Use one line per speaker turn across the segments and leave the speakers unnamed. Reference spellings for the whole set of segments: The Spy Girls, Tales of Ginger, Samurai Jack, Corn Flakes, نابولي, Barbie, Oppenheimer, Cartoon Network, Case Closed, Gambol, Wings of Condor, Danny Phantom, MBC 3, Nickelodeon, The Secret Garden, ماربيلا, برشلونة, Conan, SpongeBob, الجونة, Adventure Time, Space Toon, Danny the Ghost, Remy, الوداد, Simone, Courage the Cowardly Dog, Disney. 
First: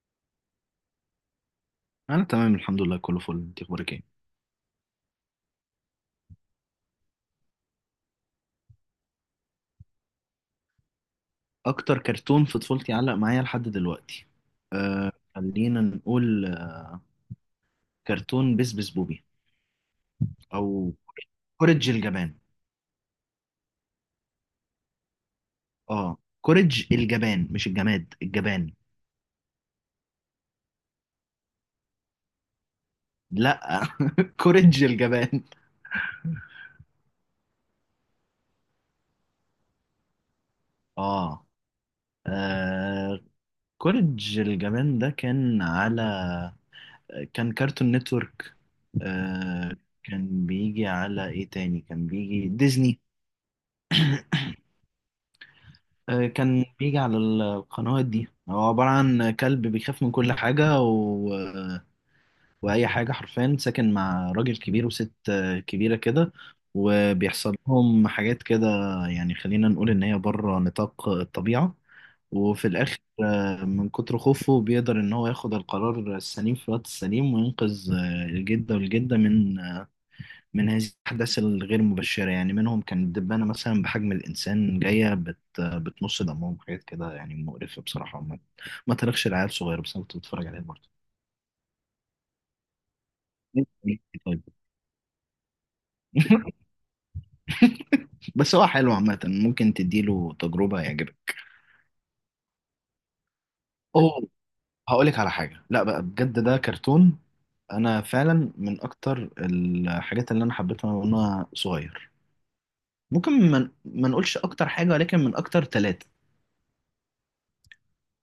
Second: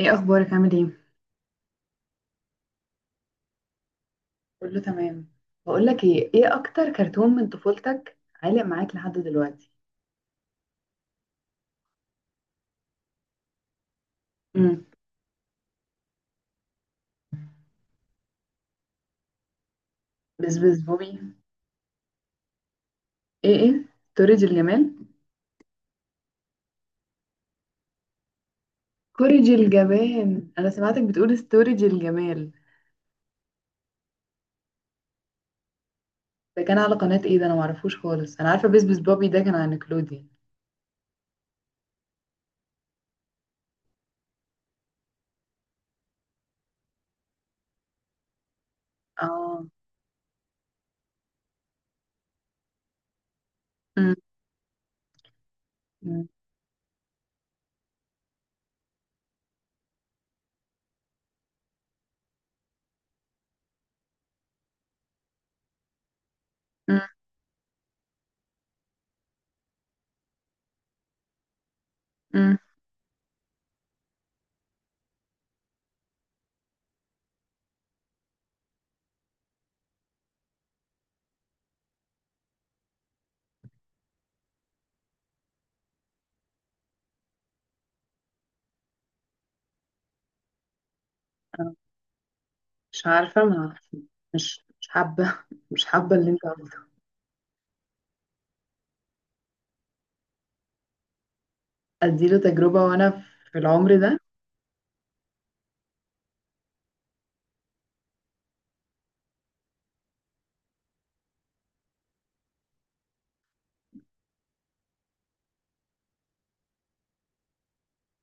ايه اخبارك؟ عامل ايه؟
انا تمام الحمد لله، كله فل. انت اخبارك ايه؟
كله تمام. بقول لك ايه اكتر كرتون من طفولتك عالق معاك لحد دلوقتي؟
اكتر كرتون في طفولتي علق معايا لحد دلوقتي.
امم
خلينا نقول كرتون بس بس بوبي.
بس بس
او
بوبي.
كوريج الجبان.
ايه ستورج الجمال.
اه، كوريج الجبان مش الجماد الجبان.
كوريج الجبان؟ انا سمعتك بتقول ستورج الجمال.
لا. كوريج الجبان.
ده كان على قناة ايه؟ ده انا معرفوش خالص. انا عارفة بس بس بوبي ده كان على نيكلوديان.
اه آه، كوريج الجبان ده كان على... كان كارتون نتورك.
اه.
آه، كان بيجي على ايه تاني؟ كان بيجي ديزني.
امم
آه،
امم
كان بيجي على القنوات دي. هو عبارة عن كلب بيخاف من كل حاجة وأي حاجة حرفيا. ساكن مع راجل كبير وست كبيرة كده.
امم
وبيحصل لهم حاجات كده. يعني خلينا نقول إن هي بره نطاق الطبيعة.
أمم.
وفي الآخر، من كتر خوفه بيقدر إن هو ياخد القرار السليم في الوقت السليم، وينقذ الجدة من من هذه الأحداث الغير مبشرة. يعني منهم كان دبانة مثلا بحجم الإنسان جاية بتمص دمهم. حاجات كده يعني مقرفة بصراحة. ما تاريخش العيال صغيرة، بس أنا كنت بتفرج عليه برضه.
أنا مش عارفة ما عارفة.
طيب.
مش حابة مش حابة اللي انت عملته.
بس هو حلو عامة، ممكن تديله تجربة يعجبك.
اديله تجربة وانا في العمر ده؟
أوه، هقولك على حاجة. لا بقى بجد ده كرتون. أنا فعلا من أكتر الحاجات اللي أنا حبيتها وأنا صغير. ممكن ما نقولش أكتر حاجة، ولكن من أكتر ثلاثة.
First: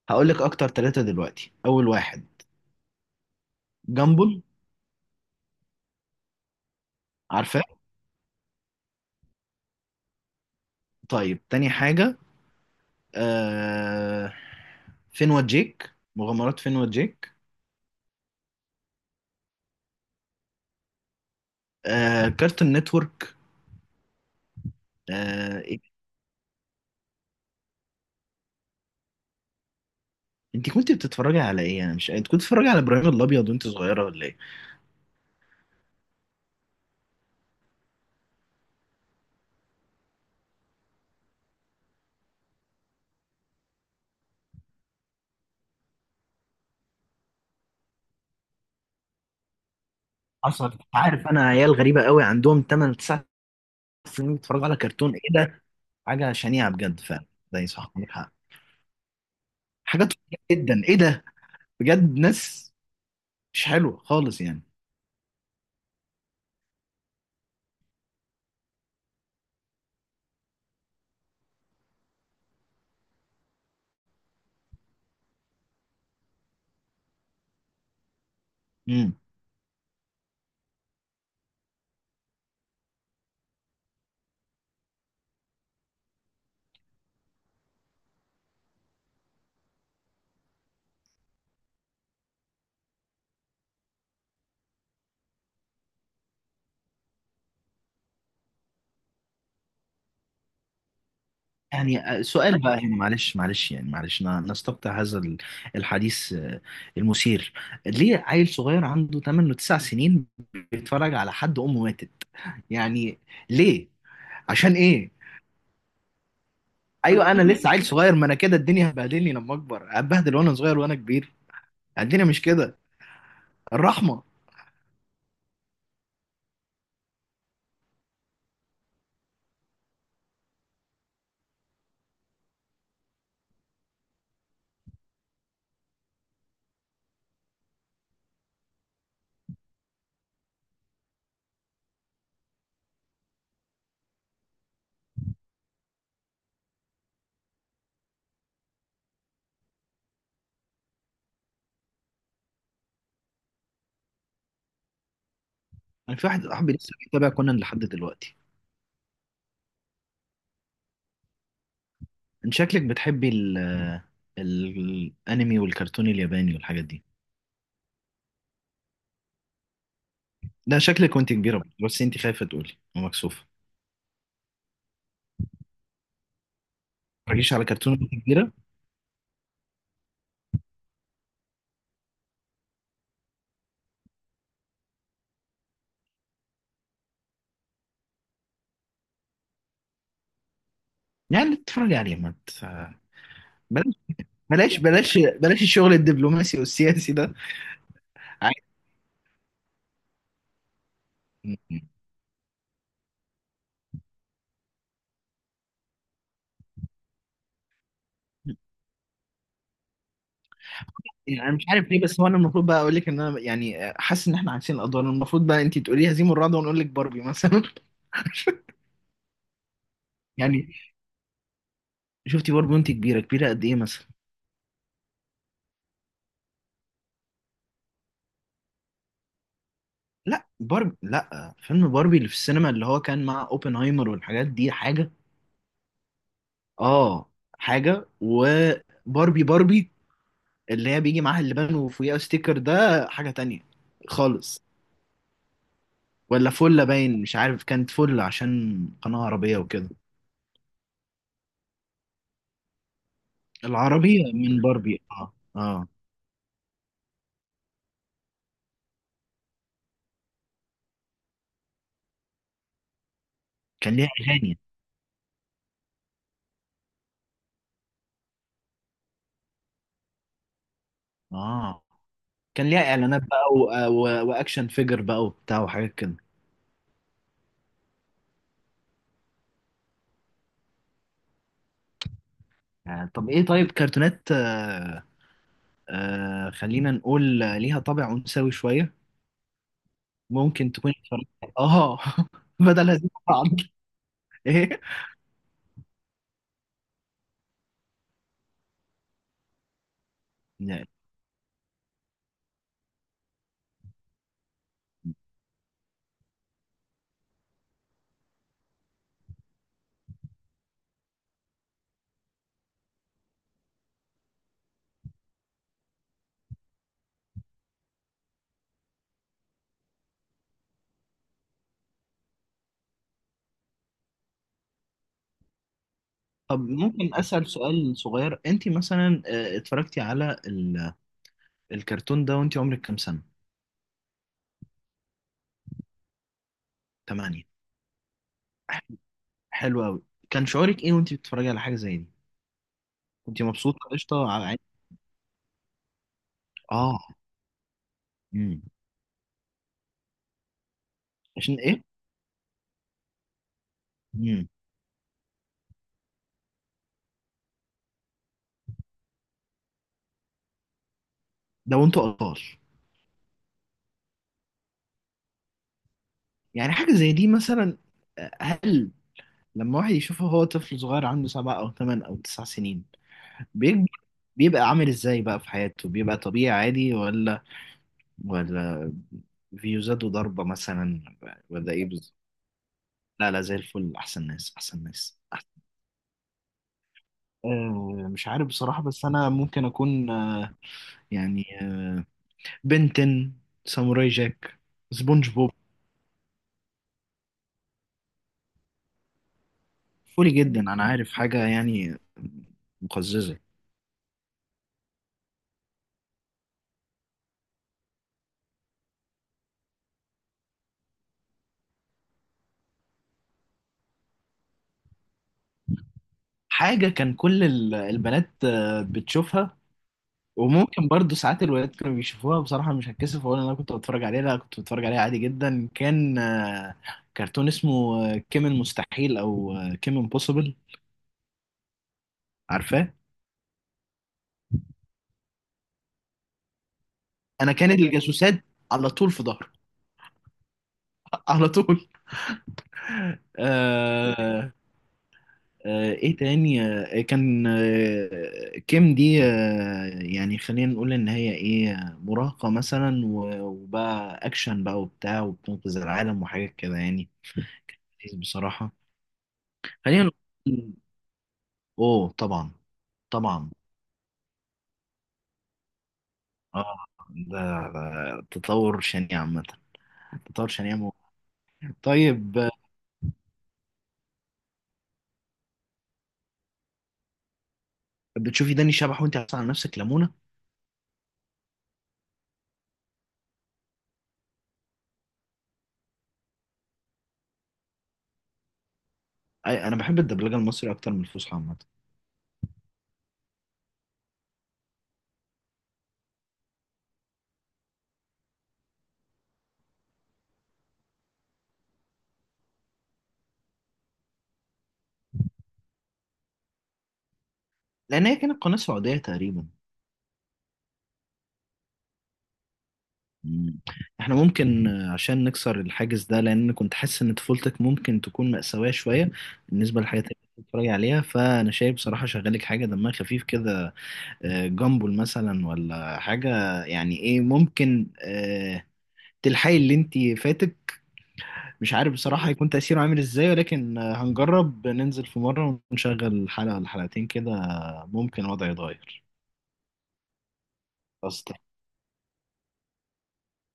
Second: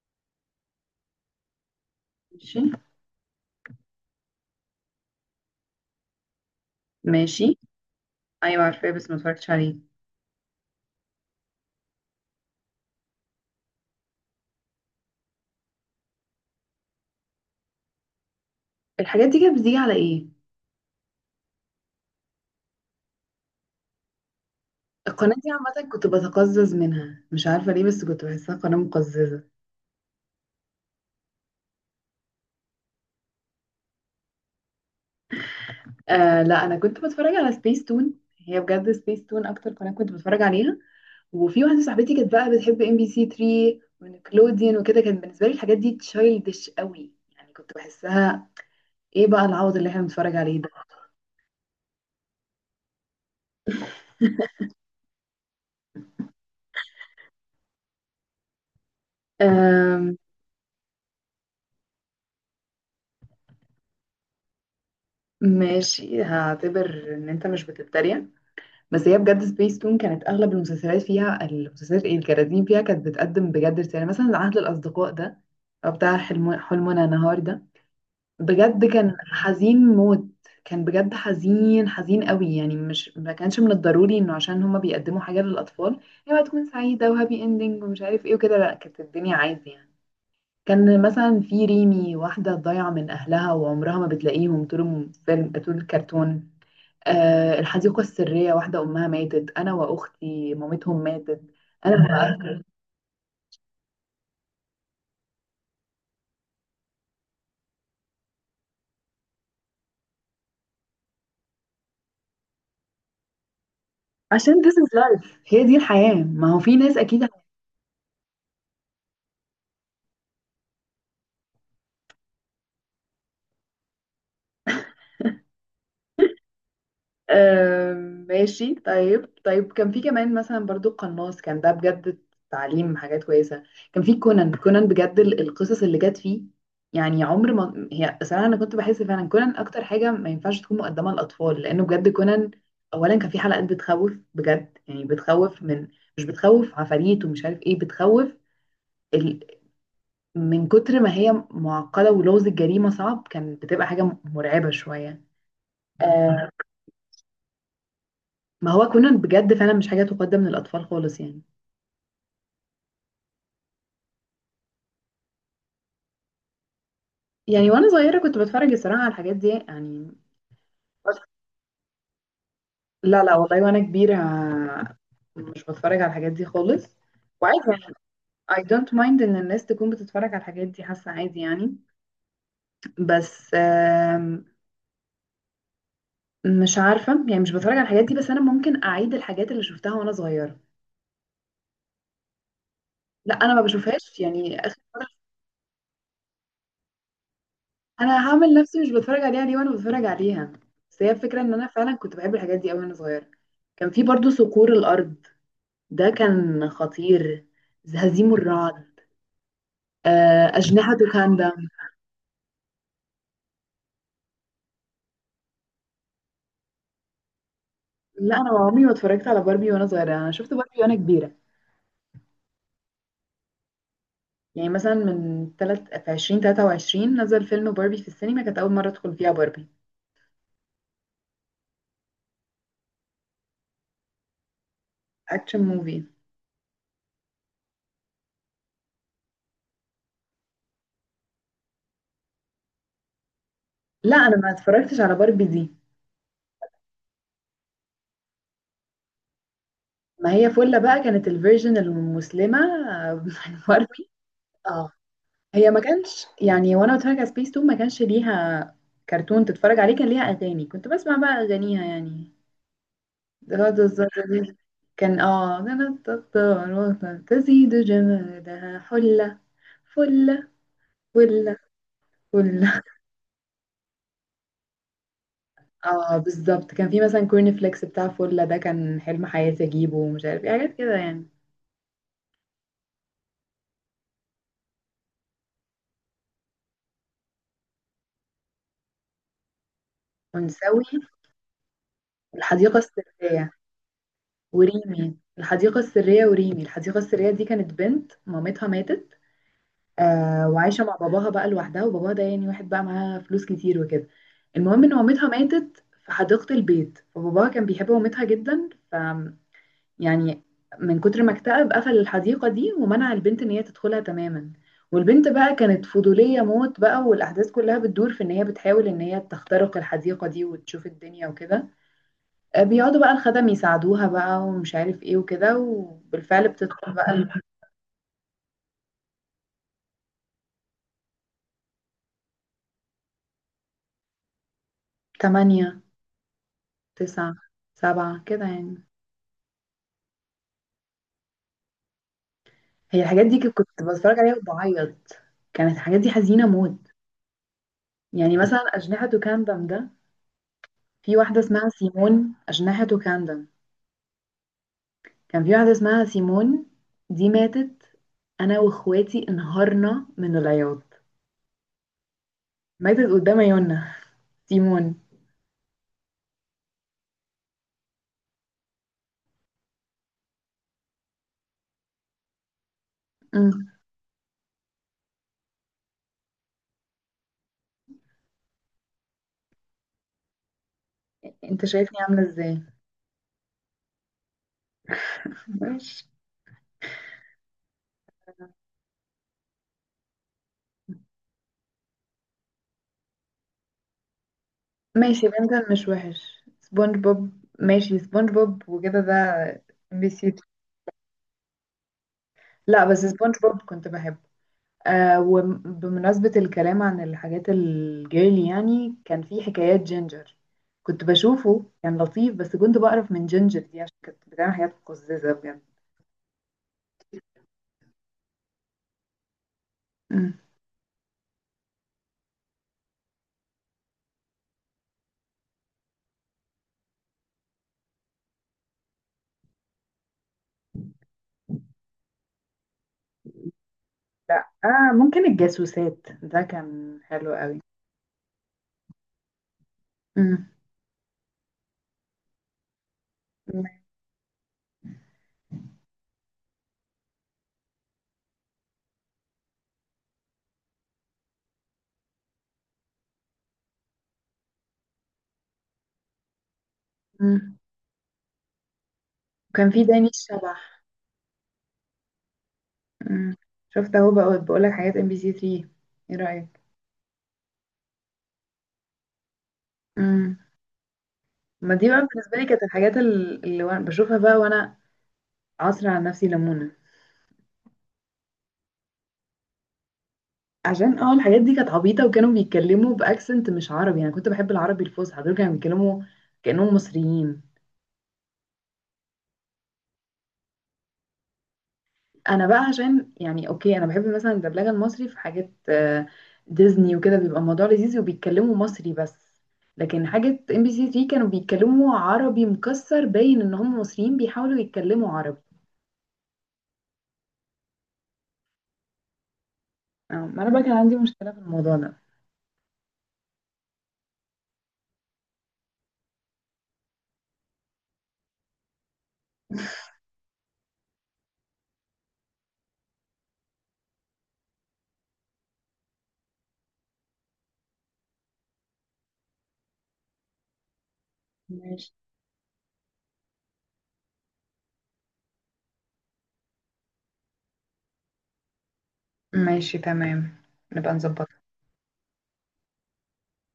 هقولك أكتر ثلاثة دلوقتي. أول واحد
ماشي.
جامبل.
ماشي،
عارفاه؟
ايوه عارفاه بس ما اتفرجتش عليه.
طيب، تاني حاجة آه... فين جيك، مغامرات فين جيك.
الحاجات دي كانت بتيجي على ايه؟
كارتون نتورك.
القناة دي
إيه؟
عامة كنت بتقزز منها، مش عارفة ليه، بس كنت بحسها قناة مقززة.
انت كنت بتتفرجي على ايه؟ انا مش انت كنت بتتفرجي على ابراهيم الابيض وانت صغيرة ولا ايه؟
آه لا، أنا كنت بتفرج على سبيس تون. هي بجد سبيس تون أكتر قناة كنت بتفرج عليها. وفي واحدة صاحبتي كانت بقى بتحب ام بي سي 3 ونيكلوديان وكده، كان بالنسبة لي الحاجات دي تشايلدش قوي يعني، كنت بحسها ايه بقى العوض اللي احنا بنتفرج عليه
حصل.
ده.
انت عارف انا عيال غريبة قوي عندهم 8 9 سنين بيتفرجوا على كرتون ايه ده؟ حاجة شنيعة بجد فعلا. ده صح، عندك حق.
آم،
حاجات جدا ايه ده، بجد ناس مش حلوة خالص يعني.
ماشي، هعتبر ان انت مش بتتريق. بس هي بجد سبيس تون كانت اغلب المسلسلات فيها، المسلسلات ايه، الكراتين فيها كانت بتقدم بجد رساله. يعني مثلا عهد الاصدقاء ده او بتاع حلم حلمنا نهار ده، بجد
امم
كان حزين موت. كان بجد حزين، حزين قوي يعني، مش ما كانش من الضروري انه عشان هما بيقدموا حاجه للاطفال هي تكون سعيده وهابي اندنج ومش عارف ايه وكده. لا، كانت الدنيا عادي يعني. كان مثلا في ريمي، واحده ضايعه من اهلها وعمرها ما بتلاقيهم طول الفيلم، طول الكرتون. الحديقة السرية، واحدة أمها ماتت. أنا وأختي مامتهم ماتت. أنا
يعني
ياه.
سؤال بقى هنا، معلش معلش يعني معلش نستقطع هذا الحديث المثير. ليه عيل صغير عنده 8 و9 سنين بيتفرج على حد أمه ماتت؟ يعني ليه؟
عشان
عشان
this is
ايه؟
life، هي دي الحياة، ما هو في ناس أكيد.
ايوه انا لسه عيل صغير، ما انا كده الدنيا هتبهدلني لما اكبر، هتبهدل وانا صغير وانا كبير. الدنيا مش كده. الرحمة.
ماشي، طيب طيب، كان في كمان مثلا برضو قناص، كان ده بجد تعليم حاجات كويسة. كان في كونان. كونان بجد القصص اللي جت فيه، يعني عمر ما، هي صراحة أنا كنت بحس فعلا كونان أكتر حاجة ما ينفعش تكون مقدمة للأطفال. لأنه بجد كونان أولا كان في حلقات بتخوف بجد. يعني بتخوف من، مش بتخوف عفاريت ومش عارف إيه، بتخوف ال... من كتر ما هي معقدة ولغز الجريمة صعب، كان بتبقى حاجة مرعبة شوية.
انا في واحد
آه،
صاحبي لسه بيتابع كونان لحد دلوقتي.
ما هو كونان بجد فعلا مش حاجة تقدم للأطفال خالص يعني.
انت شكلك بتحبي الانمي والكرتون الياباني والحاجات دي.
يعني وأنا صغيرة كنت بتفرج الصراحة على الحاجات دي يعني،
ده شكلك
بس
وانت كبيرة، بس انت خايفة تقولي
لا لا
ومكسوفة.
والله، وأنا كبيرة مش بتفرج على الحاجات دي خالص.
تتفرجيش
وعادي
على
يعني،
كرتون كبيرة؟
I don't mind إن الناس تكون بتتفرج على الحاجات دي، حاسة عادي يعني. بس مش عارفة يعني، مش بتفرج على الحاجات دي، بس أنا ممكن أعيد الحاجات اللي شفتها وأنا صغيرة.
يعني تتفرجي عليه ما ت-
لا أنا ما
بلاش،
بشوفهاش يعني آخر.
بلاش بلاش بلاش الشغل الدبلوماسي والسياسي ده.
انا هعمل
عادي
نفسي مش بتفرج عليها ليه وانا بتفرج عليها؟ بس هي الفكره ان انا فعلا كنت بحب الحاجات دي قوي وانا صغيره. كان في برضو صقور الارض، ده كان خطير. هزيم الرعد. اجنحه
يعني.
كاندا.
انا مش عارف ليه، بس هو انا المفروض بقى اقول لك ان انا يعني حاسس ان احنا عكسين الادوار. المفروض بقى انت تقولي هزيم الرعد وانا اقول لك باربي مثلا.
لا، انا عمري ما اتفرجت على باربي وانا صغيره. انا شفت
يعني
باربي وانا كبيره.
شفتي باربي وانت كبيره كبيره قد ايه مثلا؟
يعني مثلا من تلت في 2023 نزل فيلم باربي في السينما، كانت اول مره ادخل فيها باربي.
لا باربي، لا فيلم باربي اللي في السينما اللي هو كان مع اوبنهايمر والحاجات دي حاجه.
اكشن موفي.
اه، حاجه. وباربي باربي اللي هي بيجي معاها اللبان وفوقيها ستيكر ده حاجه تانية
لا، انا ما
خالص.
اتفرجتش على باربي دي.
ولا فلة باين. مش عارف، كانت فلة عشان قناة عربية وكده.
ما هي فله بقى كانت الفيرجن المسلمه. بتاع باربي.
العربية من
اه،
باربي. اه
هي ما
اه.
كانش يعني وانا بتفرج على سبيس تون ما كانش ليها كرتون تتفرج عليه. كان ليها اغاني، كنت بسمع بقى اغانيها يعني. غدا
كان ليها
الزهرة دي.
أغاني.
كان اه كانت الطاروس، تزيد جمالها حلة. فلة. فلة.
اه، كان
فلة.
ليها إعلانات بقى و... و... وأكشن فيجر بقى وبتاع وحاجات
اه
كده.
بالظبط، كان في مثلا كورن فليكس بتاع فلة ده، كان حلم حياتي اجيبه ومش عارف ايه حاجات كده يعني.
آه. طب إيه؟ طيب كرتونات، خلينا نقول ليها طابع أنثوي شوية، ممكن
ونسوي،
تكون اتفرجت. اه.
الحديقة
بدل هذه بعض.
السرية
ايه.
وريمي. الحديقة السرية وريمي الحديقة السرية دي، كانت بنت مامتها ماتت. آه وعايشه
نعم.
مع باباها بقى لوحدها، وباباها ده يعني واحد بقى معاه فلوس كتير وكده. المهم ان مامتها ماتت في حديقه البيت، فباباها كان بيحب مامتها جدا، ف يعني من كتر ما اكتئب قفل الحديقه دي ومنع البنت ان هي تدخلها تماما. والبنت بقى كانت فضوليه موت بقى، والاحداث كلها بتدور في ان هي بتحاول ان هي تخترق الحديقه دي وتشوف الدنيا وكده. بيقعدوا بقى الخدم يساعدوها بقى ومش عارف ايه وكده، وبالفعل
طب
بتدخل
ممكن
بقى.
أسأل سؤال صغير. انت مثلا اتفرجتي على الكرتون ده وانت عمرك كام سنة؟
تمانية، تسعة،
8.
سبعة كده يعني.
حلو قوي. كان شعورك ايه وانت بتتفرجي على حاجه زي دي؟
هي الحاجات دي
كنت
كنت
مبسوطه
بتفرج
قشطه
عليها
على عين.
وبعيط. كانت الحاجات دي حزينة موت.
اه.
يعني مثلا
امم.
أجنحة كاندم ده، في واحدة
عشان
اسمها
ايه؟
سيمون. أجنحة كاندم،
امم.
كان في واحدة اسمها سيمون، دي ماتت. أنا وإخواتي انهارنا من العياط.
ده وانتوا اطفال.
ماتت قدام عيوننا سيمون.
يعني حاجه زي دي مثلا، هل لما واحد يشوفه هو طفل صغير عنده 7 او 8 او 9 سنين
أمم.
بيكبر، بيبقى عامل ازاي بقى في حياته؟ بيبقى طبيعي عادي، ولا فيوزات وضربه مثلا،
انت
ولا ايه
شايفني
بالظبط؟
عاملة ازاي؟
لا لا، زي الفل، احسن ناس احسن ناس أحسن.
ماشي.
مش عارف بصراحة، بس أنا ممكن أكون يعني آه، بنتن، ساموراي جاك،
ماشي،
سبونج بوب.
بنتن مش وحش. سبونج بوب، ماشي، سبونج بوب وكده ده ام بي
قولي
سي.
جدا انا عارف حاجه يعني
لا بس سبونج
مقززه.
بوب كنت بحبه. آه، وبمناسبة الكلام عن الحاجات الجيرلي يعني، كان في حكايات جينجر، كنت بشوفه كان لطيف بس كنت بقرف من جينجر دي عشان كانت بتعمل حاجات مقززة بجد.
حاجه كان كل البنات بتشوفها،
مم.
وممكن برضو ساعات الولاد كانوا بيشوفوها. بصراحه مش هتكسف اقول إن انا كنت بتفرج عليها، لا كنت بتفرج عليها عادي جدا. كان كرتون اسمه كيمن مستحيل او كيمن بوسيبل. عارفاه؟
لا آه، ممكن الجاسوسات، ده كان حلو
انا
قوي.
كانت الجاسوسات على طول في ظهري.
مم.
على طول. آه، ايه تاني؟ كان كيم دي خلينا نقول ان هي ايه، مراهقة مثلا وبقى اكشن بقى وبتاع وبتنقذ العالم وحاجات كده يعني.
مم.
بصراحة
وكان في
خلينا
داني
نقول،
الشبح.
اوه طبعا
مم.
طبعا.
شفت اهو، بقول بقولك حاجات ام بي سي 3، ايه رأيك؟
اه. ده ده تطور شنيع عامة.
مم.
تطور شنيع
ما دي بقى بالنسبة
طيب.
لي كانت الحاجات اللي بشوفها بقى وانا عصر على نفسي ليمونة.
بتشوفي داني شبح وانت عاطفة على نفسك لمونة؟
عشان اه الحاجات دي كانت عبيطة وكانوا بيتكلموا بأكسنت مش عربي. أنا كنت بحب العربي الفصحى، دول كانوا بيتكلموا كأنهم مصريين.
انا بحب الدبلجة المصري اكتر من الفصحى عامة.
أنا بقى عشان يعني، أوكي أنا بحب مثلا الدبلجة المصري في حاجات، ديزني وكده بيبقى الموضوع لذيذ وبيتكلموا مصري بس. لكن حاجة ام بي سي 3 كانوا بيتكلموا عربي مكسر، باين إن هم مصريين بيحاولوا يتكلموا عربي.
لان هي كانت قناة سعودية تقريبا.
ما أنا بقى كان عندي مشكلة في الموضوع ده.
مم. احنا ممكن عشان نكسر الحاجز ده، لان كنت حاسس ان طفولتك ممكن تكون مأساوية شوية بالنسبة للحاجات اللي كنت بتتفرج عليها، فانا شايف بصراحة شغالك حاجة دمها خفيف كده. جامبل مثلا ولا حاجة. يعني ايه، ممكن تلحقي اللي انت فاتك. مش
ماشي.
عارف بصراحة هيكون تأثيره عامل ازاي، ولكن هنجرب ننزل في مرة ونشغل حلقة ولا حلقتين كده. ممكن الوضع يتغير.
ماشي تمام، نبقى نظبط.
خلاص.